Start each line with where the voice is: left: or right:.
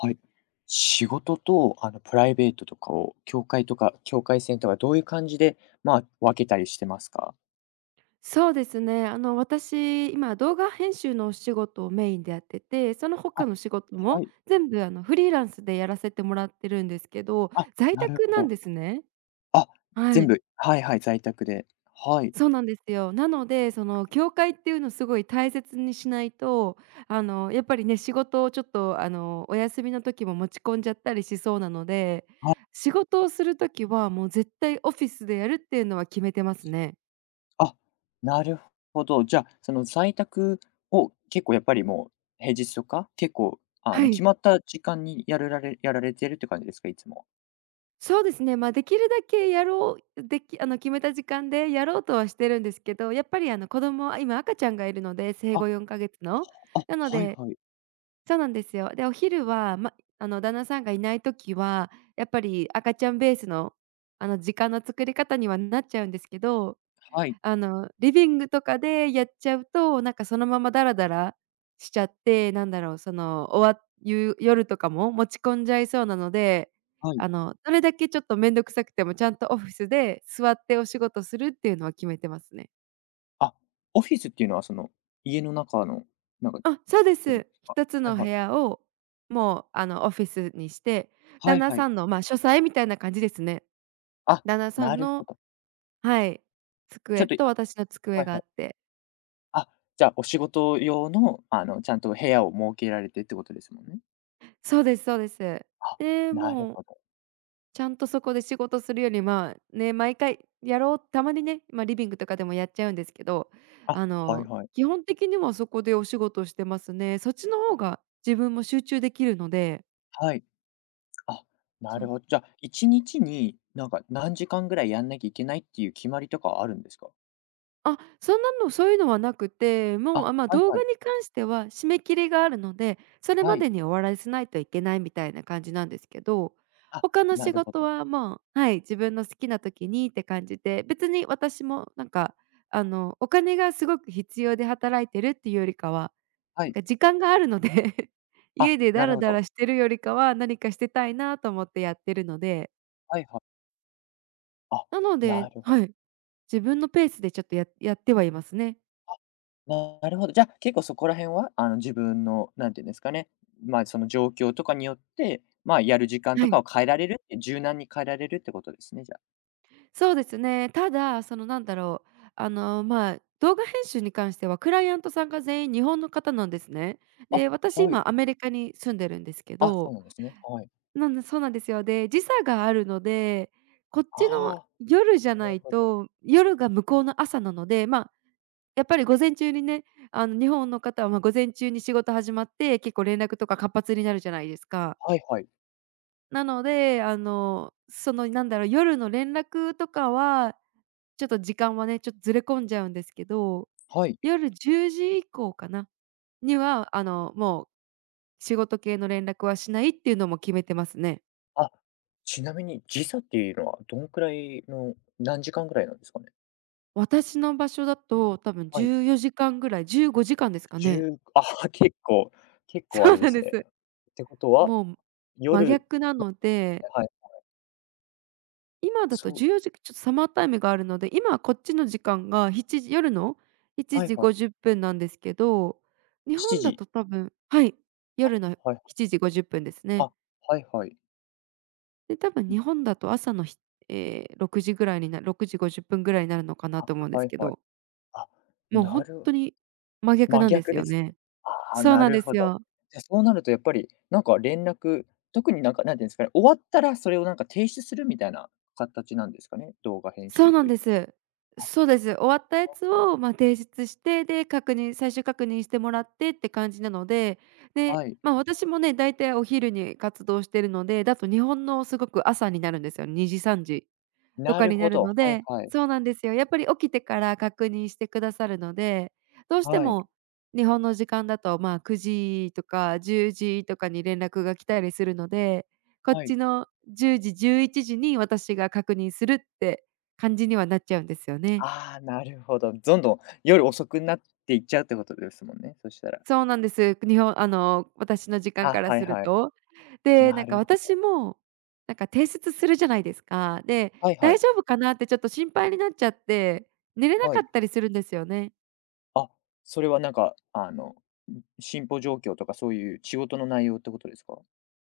left: はい。仕事と、プライベートとかを、境界とか境界線とかどういう感じで、まあ、分けたりしてますか？
right: そうですね。私、今動画編集のお仕事をメインでやってて、その他
left: あ、
right: の仕事
left: は
right: も
left: い。
right: 全部フリーランスでやらせてもらってるんですけど、
left: あ、
right: 在
left: なる
right: 宅
left: ほ
right: なん
left: ど。
right: ですね。
left: あ、
right: は
left: 全
right: い。
left: 部、はいはい、在宅で。はい。
right: そうなんですよ。なので、その境界っていうのをすごい大切にしないと、やっぱりね、仕事をちょっとお休みの時も持ち込んじゃったりしそうなので、仕事をする時はもう絶対オフィスでやるっていうのは決めてますね。
left: あ、なるほど。じゃ、あその在宅を結構やっぱりもう、平日とか、結構、
right: はい。
left: 決まった時間にやられてるって感じですか？いつも。
right: そうですね、まあ、できるだけやろうできあの、決めた時間でやろうとはしてるんですけど、やっぱり子供は今赤ちゃんがいるので、生後
left: あ、
right: 4か月の。
left: あ、
right: なの
left: はい
right: で、
left: はい。
right: そうなんですよ。で、お昼は、ま、あの、旦那さんがいない時は、やっぱり赤ちゃんベースの、時間の作り方にはなっちゃうんですけど、
left: はい
right: リビングとかでやっちゃうと、なんかそのままダラダラしちゃって、なんだろう、終わゆ夜とかも持ち込んじゃいそうなので、
left: はい。
right: どれだけちょっと面倒くさくてもちゃんとオフィスで座ってお仕事するっていうのは決めてますね。
left: あ、オフィスっていうのはその、家の中の、なんか、
right: あ、そうで
left: そうで
right: す。
left: すか？
right: 一つ
left: はい
right: の部
left: はい。
right: 屋を、もう、オフィスにして、
left: は
right: 旦
left: い
right: 那
left: は
right: さ
left: い。
right: んの、書斎みたいな感じですね。
left: あ、
right: 旦那さ
left: な
right: ん
left: るほ
right: の、
left: ど。
right: はい、
left: ちょっ
right: 机
left: と、
right: と
left: あ、
right: 私の机
left: はい
right: があ
left: はい。
right: って。
left: あ、じゃあお仕事用の、ちゃんと部屋を設けられてってことですもんね。
right: そうです、そうです。
left: あ、
right: で、
left: なる
right: もう、
left: ほど。
right: ちゃんとそこで仕事するより、まあ、ね、毎回やろうたまにね、まあ、リビングとかでもやっちゃうんですけど、
left: あ、
right: あ
left: はい
right: の、
left: はい。
right: 基本的にはそこでお仕事をしてますね。そっちの方が自分も集中できるので。
left: はい。あ、なるほど。じゃあ、1日になんか何時間ぐらいやんなきゃいけないっていう決まりとかはあるんですか？
right: あ、そんなの、そういうのはなくて、もう、
left: あ、
right: まあ、
left: はい
right: 動
left: は
right: 画
left: い。
right: に関しては締め切りがあるので、それ
left: は
right: ま
left: い。
right: でに終わらせないといけないみたいな感じなんですけど、
left: あ、
right: 他の
left: な
right: 仕
left: るほ
right: 事
left: ど。
right: はまあ、はい、自分の好きな時にって感じで、別に私もなんか、お金がすごく必要で働いてるっていうよりかは、
left: は
right: なん
left: い。
right: か時間があるので
left: あ、
right: 家でダ
left: なる
right: ラ
left: ほ
right: ダ
left: ど。
right: ラしてるよりかは、何かしてたいなと思ってやってるので、
left: はいはい。あ、
right: なので、
left: なるほど
right: はい、自分のペースでちょっとやってはいますね。
left: なるほど。じゃあ、結構そこら辺は、自分の、なんていうんですかね、まあ、その状況とかによって、まあ、やる時間
right: は
left: とか
right: い。
left: を変えられるって柔軟に変えられるってことですね、じゃ
right: そうですね。ただ、その、なんだろう、まあ、動画編集に関してはクライアントさんが全員日本の方なんですね。
left: あ。
right: で、私
left: あ、はい。
right: 今アメリカに住んでるんですけ
left: あ、そ
right: ど、
left: うなんですね。はい。
right: なんで、そうなんですよ。で、時差があるので、こっちの
left: ああ、
right: 夜じゃ
left: な
right: な
left: る
right: い
left: ほど。
right: と、夜が向こうの朝なので、まあ、やっぱり午前中にね、日本の方は、ま、午前中に仕事始まって、結構連絡とか活発になるじゃないですか。
left: はいはい。
right: なので、その、なんだろう、夜の連絡とかはちょっと時間はね、ちょっとずれ込んじゃうんですけど、
left: はい。
right: 夜10時以降かな、には、もう仕事系の連絡はしないっていうのも決めてますね。
left: あ、ちなみに時差っていうのはどんくらいの、何時間ぐらいなんですかね？
right: 私の場所だと多分
left: はい。
right: 14時間ぐらい、15時間ですかね。
left: 10あ、結構、結 構あ
right: そう
left: れで
right: なん
left: す
right: で
left: ね。
right: す。
left: ってことは、
right: もう真
left: 夜
right: 逆なので、
left: はい、
right: 今だと
left: そう
right: 14時、ちょっとサマータイムがあるので、今はこっちの時間が7時夜の7
left: はい
right: 時
left: はい。
right: 50分なんですけど、日
left: 7
right: 本だ
left: 時。
right: と多分、はい、夜の
left: はい。
right: 7時50分ですね。
left: あ、はいはい。
right: で、多分日本だと朝のひええ、6時ぐらいに6時50分ぐらいになるのかな
left: あ、
right: と思うんで
left: は
right: す
left: い
right: け
left: はい。
right: ど、
left: あ、
right: もう
left: な
right: 本
left: る
right: 当に真逆
left: 真
right: なんです
left: 逆
right: よ
left: です
right: ね。
left: ね。ああ、
right: そう
left: な
right: なん
left: る
right: で
left: ほ
right: す
left: ど。
right: よ。
left: じゃ、そうなるとやっぱり、なんか連絡、特になんか、なんていうんですかね、終わったらそれをなんか提出するみたいな形なんですかね？動画編
right: そう
left: 集
right: なん
left: といっ
right: で
left: て
right: す。
left: も。あ、
right: そうです。終わったやつを、まあ、提出して、で、最終確認してもらってって感じなので、で、
left: はい。
right: まあ、私もね、だいたいお昼に活動してるので、だと日本のすごく朝になるんですよ、2時、3時。と
left: な
right: か
left: る
right: にな
left: ほ
right: る
left: ど。
right: の
left: はい
right: で、
left: はい。
right: そうなんですよ。やっぱり起きてから確認してくださるので、どうして
left: はい。
right: も日本の時間だと、まあ、9時とか10時とかに連絡が来たりするので、こっ
left: はい。
right: ちの10時、11時に私が確認するって感じにはなっちゃうんですよね。
left: ああ、なるほど。どんどん夜遅くなっていっちゃうってことですもんね、そしたら。
right: そうなんです。日本あの、私の時間
left: あ、
right: から
left: は
right: す
left: い
right: る
left: はい。
right: と。で、な
left: な
right: んか
left: るほ
right: 私
left: ど。
right: も、なんか提出するじゃないですか。で、
left: はいは
right: 大
left: い。
right: 丈夫かなってちょっと心配になっちゃって、寝れな
left: は
right: か
left: い。
right: ったりするんですよね。
left: あ、それはなんか、進歩状況とかそういう仕事の内容ってことですか？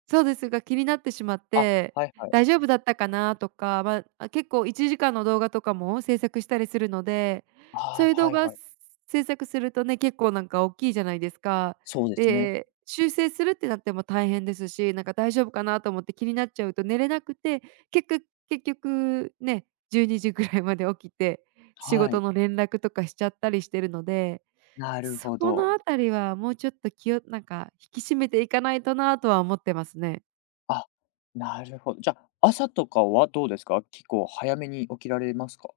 right: そうですが、気になってしまっ
left: あ、
right: て、
left: はいはい。
right: 大丈夫だったかなとか、結構1時間の動画とかも制作したりするので、そ
left: あ
right: ういう
left: あ、
right: 動
left: はい
right: 画
left: はい。
right: 制作するとね、結構なんか大きいじゃないですか。
left: そうですね。
right: で、修正するってなっても大変ですし、なんか大丈夫かなと思って気になっちゃうと寝れなくて、結局結局ね、12時ぐらいまで起きて、仕
left: は
right: 事
left: い。
right: の連絡とかしちゃったりしてるので、
left: なる
right: そ
left: ほ
right: この
left: ど。
right: あたりはもうちょっと気をなんか引き締めていかないとなとは思ってますね。
left: あ、なるほど。じゃ、あ朝とかはどうですか？結構早めに起きられますか？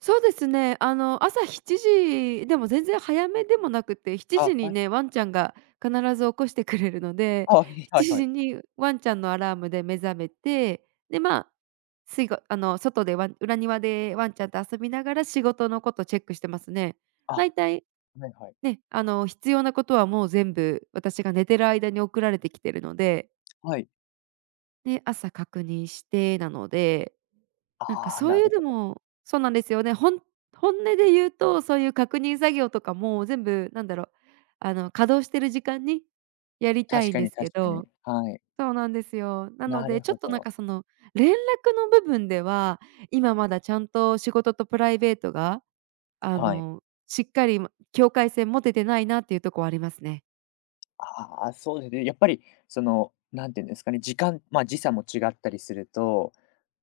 right: そうですね。朝7時でも全然早めでもなくて、7
left: あ、
right: 時に
left: はい。
right: ね、ワンちゃんが必ず起こしてくれるので、
left: あ、はいは
right: 7
left: いは
right: 時
left: い。
right: にワンちゃんのアラームで目覚めて、で、まあ、水があの、外でワン裏庭でワンちゃんと遊びながら仕事のことチェックしてますね。
left: あ、
right: 大体
left: はいはい。
right: ね、必要なことはもう全部私が寝てる間に送られてきてるので、
left: はい。
right: で、朝確認して、なので、なんか
left: ああ、
right: そう
left: な
right: いう、
left: る
right: で
left: ほど。
right: も、そうなんですよね。本音で言うと、そういう確認作業とかも全部、なんだろう、稼働してる時間にやりた
left: 確
right: いん
left: か
right: で
left: に
right: す
left: 確
right: け
left: かに。
right: ど、
left: はい。
right: そうなんですよ。なの
left: な
right: で、
left: る
right: ちょっ
left: ほ
right: となん
left: ど。
right: かその、連絡の部分では、今まだちゃんと仕事とプライベートが、あ
left: はい。
right: の、しっかり、境界線持ててないなっていうとこはありますね。
left: ああ、そうですね。やっぱりその、なんていうんですかね、時間ま、時差も違ったりすると、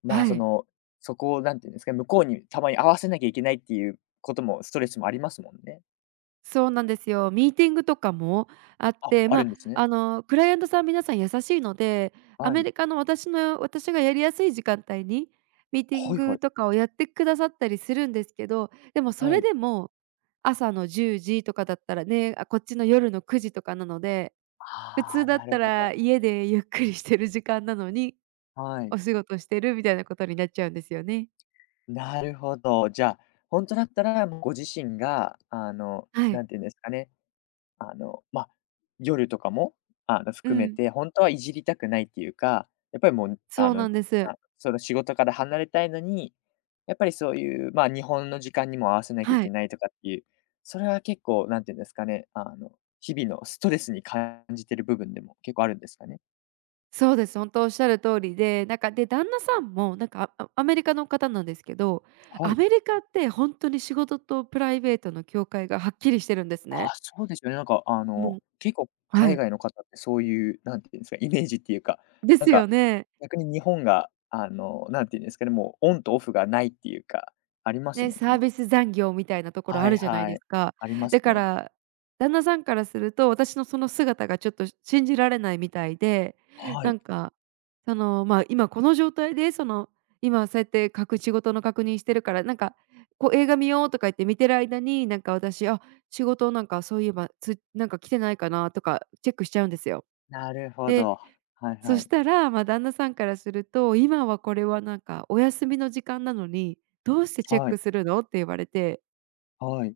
left: まあ、
right: は
left: そ
right: い。
left: の、そこをなんていうんですかね、向こうにたまに合わせなきゃいけないっていうことも、ストレスもありますもんね。
right: そうなんですよ。ミーティングとかもあっ
left: あ、
right: て、
left: あ
right: ま
left: るんですね。
right: あ、クライアントさん皆さん優しいので、ア
left: は
right: メ
left: い。
right: リカの私がやりやすい時間帯にミーティン
left: はい
right: グ
left: はい。
right: とかをやってくださったりするんですけど、でもそ
left: は
right: れ
left: い。
right: でも朝の10時とかだったらね、あ、こっちの夜の9時とかなので、普
left: あ
right: 通
left: あ、
right: だ
left: な
right: っ
left: る
right: た
left: ほど。
right: ら家でゆっくりしてる時間なのに、
left: はい。
right: お仕事してるみたいなことになっちゃうんですよね。
left: なるほど。じゃあ、本当だったら、もうご自身があの、
right: はい。
left: なんていうんですかねまあ、夜とかも、
right: う
left: 含め
right: ん、
left: て、本当はいじりたくないっていうか、やっぱりもう、
right: そうなんです。
left: あ、その仕事から離れたいのに、やっぱりそういう、まあ、日本の時間にも合わせなきゃい
right: は
left: け
right: い。
left: ないとかっていう、それは結構何て言うんですかね、日々のストレスに感じてる部分でも結構あるんですかね？
right: そうです。本当おっしゃる通りで、なんか、で、旦那さんも、なんか、アメリカの方なんですけど、
left: は
right: ア
left: い。
right: メリカって本当に仕事とプライベートの境界がはっきりしてるんです
left: あ、
right: ね。
left: そうですよね。なんか、
right: もう、
left: 結構
right: は
left: 海
right: い、
left: 外の方ってそういう、なんていうんですか、イメージっていうか、
right: で
left: な
right: す
left: んか、
right: よね。
left: 逆に日本が、なんていうんですかね、もうオンとオフがないっていうか、あります
right: ね、
left: もん
right: サー
left: ね。
right: ビス残業みたいなところあ
left: はい
right: るじゃない
left: は
right: です
left: い。
right: か。
left: ありま
right: だ
left: す
right: か
left: ね。
right: ら、旦那さんからすると、私のその姿がちょっと信じられないみたいで、
left: は
right: な
left: い。
right: んか、その、まあ、今この状態で、その、今そうやって書く仕事の確認してるから、なんか、こう映画見ようとか言って見てる間に、なんか私、あ、仕事、なんかそういえば、なんか来てないかなとかチェックしちゃうんですよ。
left: なるほ
right: で
left: ど。はい
right: そ
left: は
right: し
left: い。
right: たら、まあ、旦那さんからすると、今はこれはなんかお休みの時間なのに、どうしてチェッ
left: は
right: ク
left: い。
right: するのって言われて、
left: はい。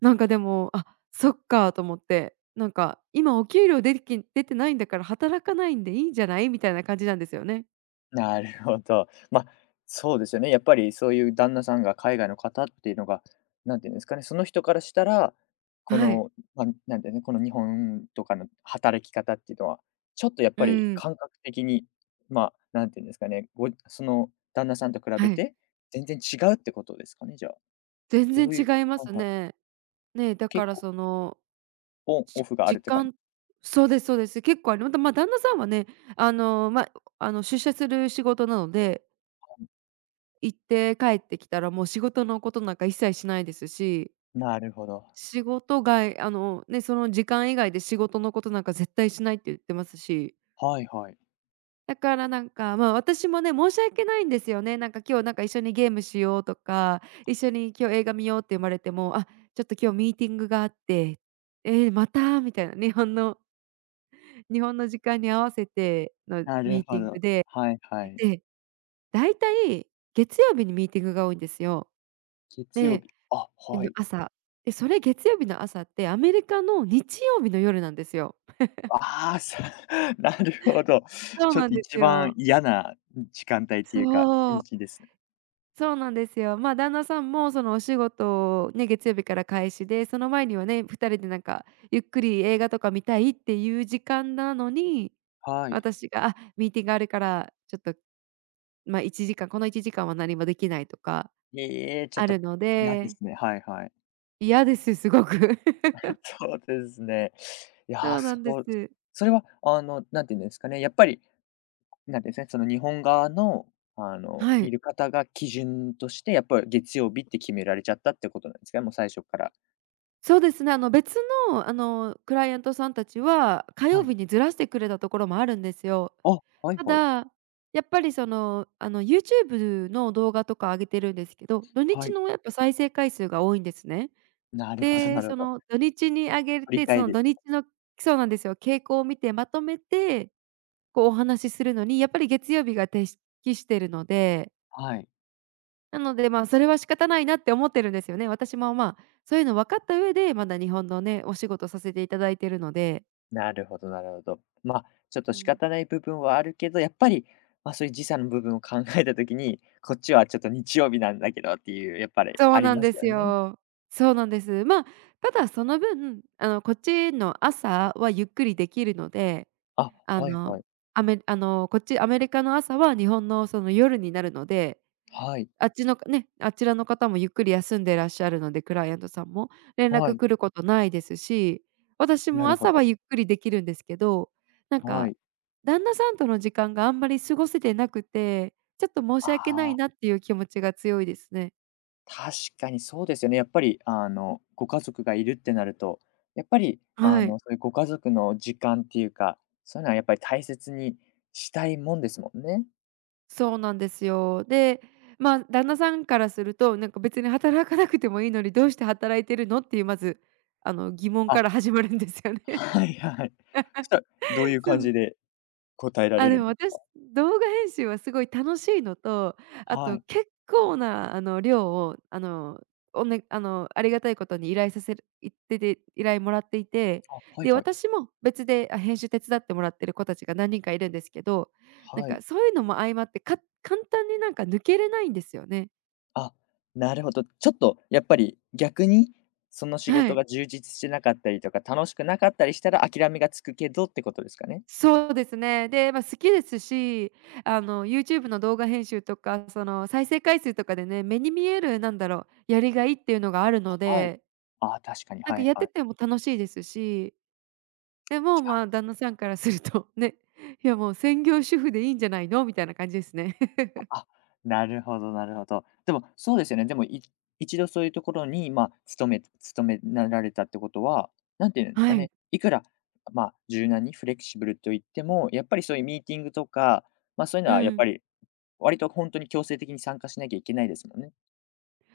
right: なんかでも、あ、そっかと思って、なんか今お給料出てないんだから働かないんでいいんじゃないみたいな感じなんですよね。
left: なるほど。まあ、そうですよね。やっぱりそういう旦那さんが海外の方っていうのが、なんていうんですかね、その人からしたら、こ
right: はい。
left: の、まあ、なんでね、この日本とかの働き方っていうのは、ちょっとやっ
right: う
left: ぱり
right: ん。
left: 感覚的に、まあ、なんていうんですかね、ごその旦那さんと比
right: は
left: べ
right: い。
left: て、全然違うってことですかね、じゃあ。
right: 全
left: どういう
right: 然違いま
left: はい
right: す
left: はい。
right: ね。ね、だか
left: 結
right: ら
left: 構
right: その、
left: オンオ
right: じ
left: フがあ
right: 時
left: るって感じ。
right: 間そうです、そうです。結構ありまた、ま、旦那さんはね、あの、ま、あの、出社する仕事なので、行って帰ってきたら、もう仕事のことなんか一切しないですし、
left: なるほど。
right: 仕事外あの、ね、その時間以外で仕事のことなんか絶対しないって言ってますし、
left: はいはい。
right: だからなんか、まあ、私もね、申し訳ないんですよね。なんか今日なんか一緒にゲームしようとか、一緒に今日映画見ようって言われても、あ、ちょっと今日ミーティングがあって、えーまたみたいな、日本の時間に合わせての
left: なる
right: ミーテ
left: ほ
right: ィング
left: ど。
right: で、
left: はいはい。
right: で、大体月曜日にミーティングが多いんですよ。
left: 月曜
right: で
left: 日あ、
right: 日
left: は
right: の
left: い。
right: 朝、で、それ月曜日の朝ってアメリカの日曜日の夜なんですよ。
left: ああ、なるほど。
right: そう
left: ちょっ
right: なん
left: と
right: です
left: 一番
right: よ。
left: 嫌な、時間帯っ
right: そ
left: ていうか、日に
right: う、
left: ちですね。
right: そうなんですよ。まあ、旦那さんもそのお仕事をね、月曜日から開始で、その前にはね、2人でなんかゆっくり映画とか見たいっていう時間なのに、
left: はい。
right: 私が、あ、ミーティングあるからちょっと、まあ、1時間この1時間は何もできないとか
left: ええ、ちょっ
right: あ
left: と
right: るの
left: 嫌で
right: で、
left: すね。はいはい。
right: 嫌です、すごく。
left: そうですね。いや
right: そ
left: ー、
right: うな
left: そ
right: んです。
left: うそれはあの、なんていうんですかね、やっぱり、なんていうんですかね、その日本側の、
right: は
left: い
right: い。
left: る方が基準として、やっぱり月曜日って決められちゃったってことなんですかね、もう最初から。
right: そうですね、あの、別の、クライアントさんたちは、火
left: は
right: 曜
left: い。
right: 日にずらしてくれたところもあるんですよ。
left: あ、はい
right: た
left: はい。
right: だ、やっぱりその、YouTube の動画とか上げてるんですけど、土
left: は
right: 日
left: い。
right: のやっぱ再生回数が多いんですね。
left: なるほど
right: で、
left: なる
right: そ
left: ほど。
right: の土日に上げ
left: 振り
right: て、
left: 返
right: その
left: りで
right: 土
left: す
right: 日のそうなんですよ、傾向を見てまとめて、こうお話しするのに、やっぱり月曜日が適してるので、
left: はい。
right: なので、まあ、それは仕方ないなって思ってるんですよね。私も、まあ、そういうの分かった上で、まだ日本のね、お仕事させていただいてるので。
left: なるほどなるほど。ま、あ、ちょっと
right: う
left: 仕
right: ん。
left: 方ない部分はあるけど、やっぱり、まあ、そういう時差の部分を考えたときに、こっちはちょっと日曜日なんだけどっていう、やっぱり
right: そう
left: あり
right: なん
left: ま
right: で
left: す
right: す
left: よね。
right: よ。そうなんです。まあ、ただその分、あの、こっちの朝はゆっくりできるので、
left: あ、
right: あ
left: はい
right: の、
left: はい。
right: アメあの、こっちアメリカの朝は日本のその夜になるので、
left: はい、
right: あっちのね、あちらの方もゆっくり休んでらっしゃるので、クライアントさんも、連
left: は
right: 絡
left: い、
right: 来ることないですし、私
left: な
right: も
left: るほ
right: 朝は
left: ど。
right: ゆっくりできるんですけど、なん
left: は
right: か、
left: い。
right: 旦那さんとの時間があんまり過ごせてなくて、ちょっと申し
left: あ
right: 訳ない
left: あ、
right: なっていう気持ちが強いですね。
left: 確かにそうですよね。やっぱりあの、ご家族がいるってなると、やっぱりあ
right: はい、
left: の、そういうご家族の時間っていうか、そういうのはやっぱり大切にしたいもんですもんね。
right: そうなんですよ。で、ま、旦那さんからすると、なんか別に働かなくてもいいのに、どうして働いてるのっていうまず、あの、疑問
left: あ、
right: から始まるんですよね。
left: はいはい。そしたら、どういう
right: そ
left: 感
right: う。
left: じで答えら
right: あ、
left: れ
right: で
left: るん
right: も
left: です
right: 私、動画編集はすごい楽しいのと、あ
left: は
right: と
left: い。
right: 結構なあの量をあの、おねあの、ありがたいことに依頼させるいってて依頼もらっていて、
left: あ、はい
right: で、
left: はい。
right: 私も別で、あ、編集手伝ってもらってる子たちが何人かいるんですけど、なん
left: は
right: か
left: い。
right: そういうのも相まって、簡単になんか抜けれないんですよね。
left: あ、なるほど。ちょっとやっぱり逆に、その仕
right: は
left: 事
right: い。
left: が充実してなかったりとか、楽しくなかったりしたら諦めがつくけどってことですかね？
right: そうですね。で、まあ、好きですし、あの、YouTube の動画編集とか、その、再生回数とかでね、目に見える、なんだろう、やりがいっていうのがあるの
left: はい。
right: で、
left: あ、確かに、
right: なん
left: は
right: か
left: い
right: やって
left: はい。
right: ても楽しいですし、でも、
left: じ
right: まあ、
left: ゃ
right: 旦那さんからすると、ね、いやもう専業主婦でいいんじゃないのみたいな感じですね。
left: あ、あ、なるほどなるほど。でもそうですよね。でも、一度そういうところに、まあ、勤めなられたってことは、なんて言うんです
right: は
left: か
right: い。
left: ね、いくら、まあ、柔軟にフレキシブルと言っても、やっぱりそういうミーティングとか、まあ、そういう
right: う
left: のはやっぱ
right: ん。
left: り割と本当に強制的に参加しなきゃいけないですもんね。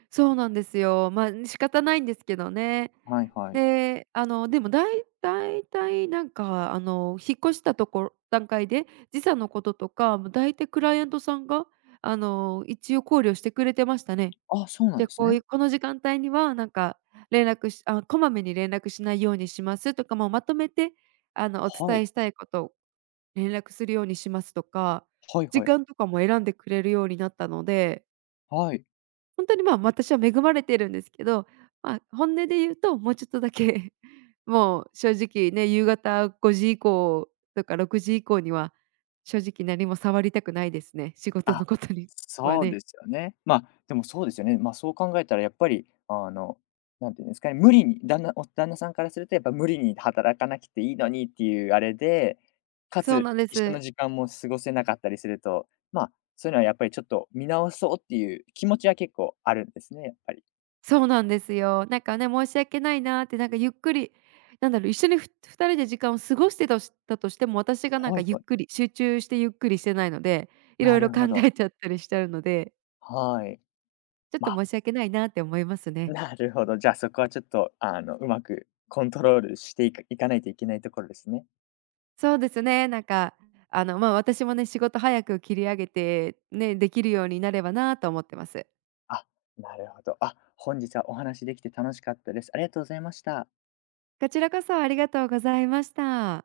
right: そうなんですよ。まあ、仕方ないんですけどね。
left: はいはい。
right: で、あの、でもだいたいなんか、あの、引っ越したところ段階で、時差のこととか、もう大体クライアントさんが、あの、一応考慮してくれてましたね。
left: あ、そうな
right: じ
left: ん
right: ゃ、
left: です
right: こうい
left: ね。
right: うこの時間帯にはなんか連絡しあ、こまめに連絡しないようにしますとか、もうまとめて、あの、お
left: は
right: 伝
left: い。
right: えしたいことを連絡するようにしますとか、
left: はい
right: 時
left: はい。
right: 間とかも選んでくれるようになったので、
left: はい。
right: 本当に、まあ、私は恵まれてるんですけど、まあ、本音で言うと、もうちょっとだけ もう正直ね、夕方5時以降とか6時以降には、正直何も触りたくないですね、仕事
left: あ、
right: のことに は
left: そう
right: ね。
left: ですよね。ま、あでもそうですよね。ま、あそう考えたらやっぱり、なんていうんですかね、無理に旦那さんからするとやっぱ無理に働かなくていいのにっていうあれで、か
right: そう
left: つ
right: なんで
left: 一緒
right: す。
left: の時間も過ごせなかったりすると、ま、あそういうのはやっぱりちょっと見直そうっていう気持ちは結構あるんですね、やっぱり。
right: そうなんですよ。なんかね、申し訳ないなーって、なんかゆっくり、なんだろう、一緒に2人で時間を過ごしてたとしても、私がなんか
left: はい
right: ゆっ
left: はい。
right: くり、集中してゆっくりしてないので、いろ
left: な
right: いろ
left: る
right: 考
left: ほど。
right: えちゃったりしてるので、
left: はい。
right: ちょっと
left: まあ
right: 申し訳ないなーって思いますね。
left: なるほど。じゃあ、そこはちょっと、うまくコントロールしていかないといけないところですね。
right: そうですね。なんか、私もね、仕事早く切り上げて、ね、できるようになればなと思ってます。
left: あ、なるほど。あ、本日はお話しできて楽しかったです。ありがとうございました。
right: こちらこそありがとうございました。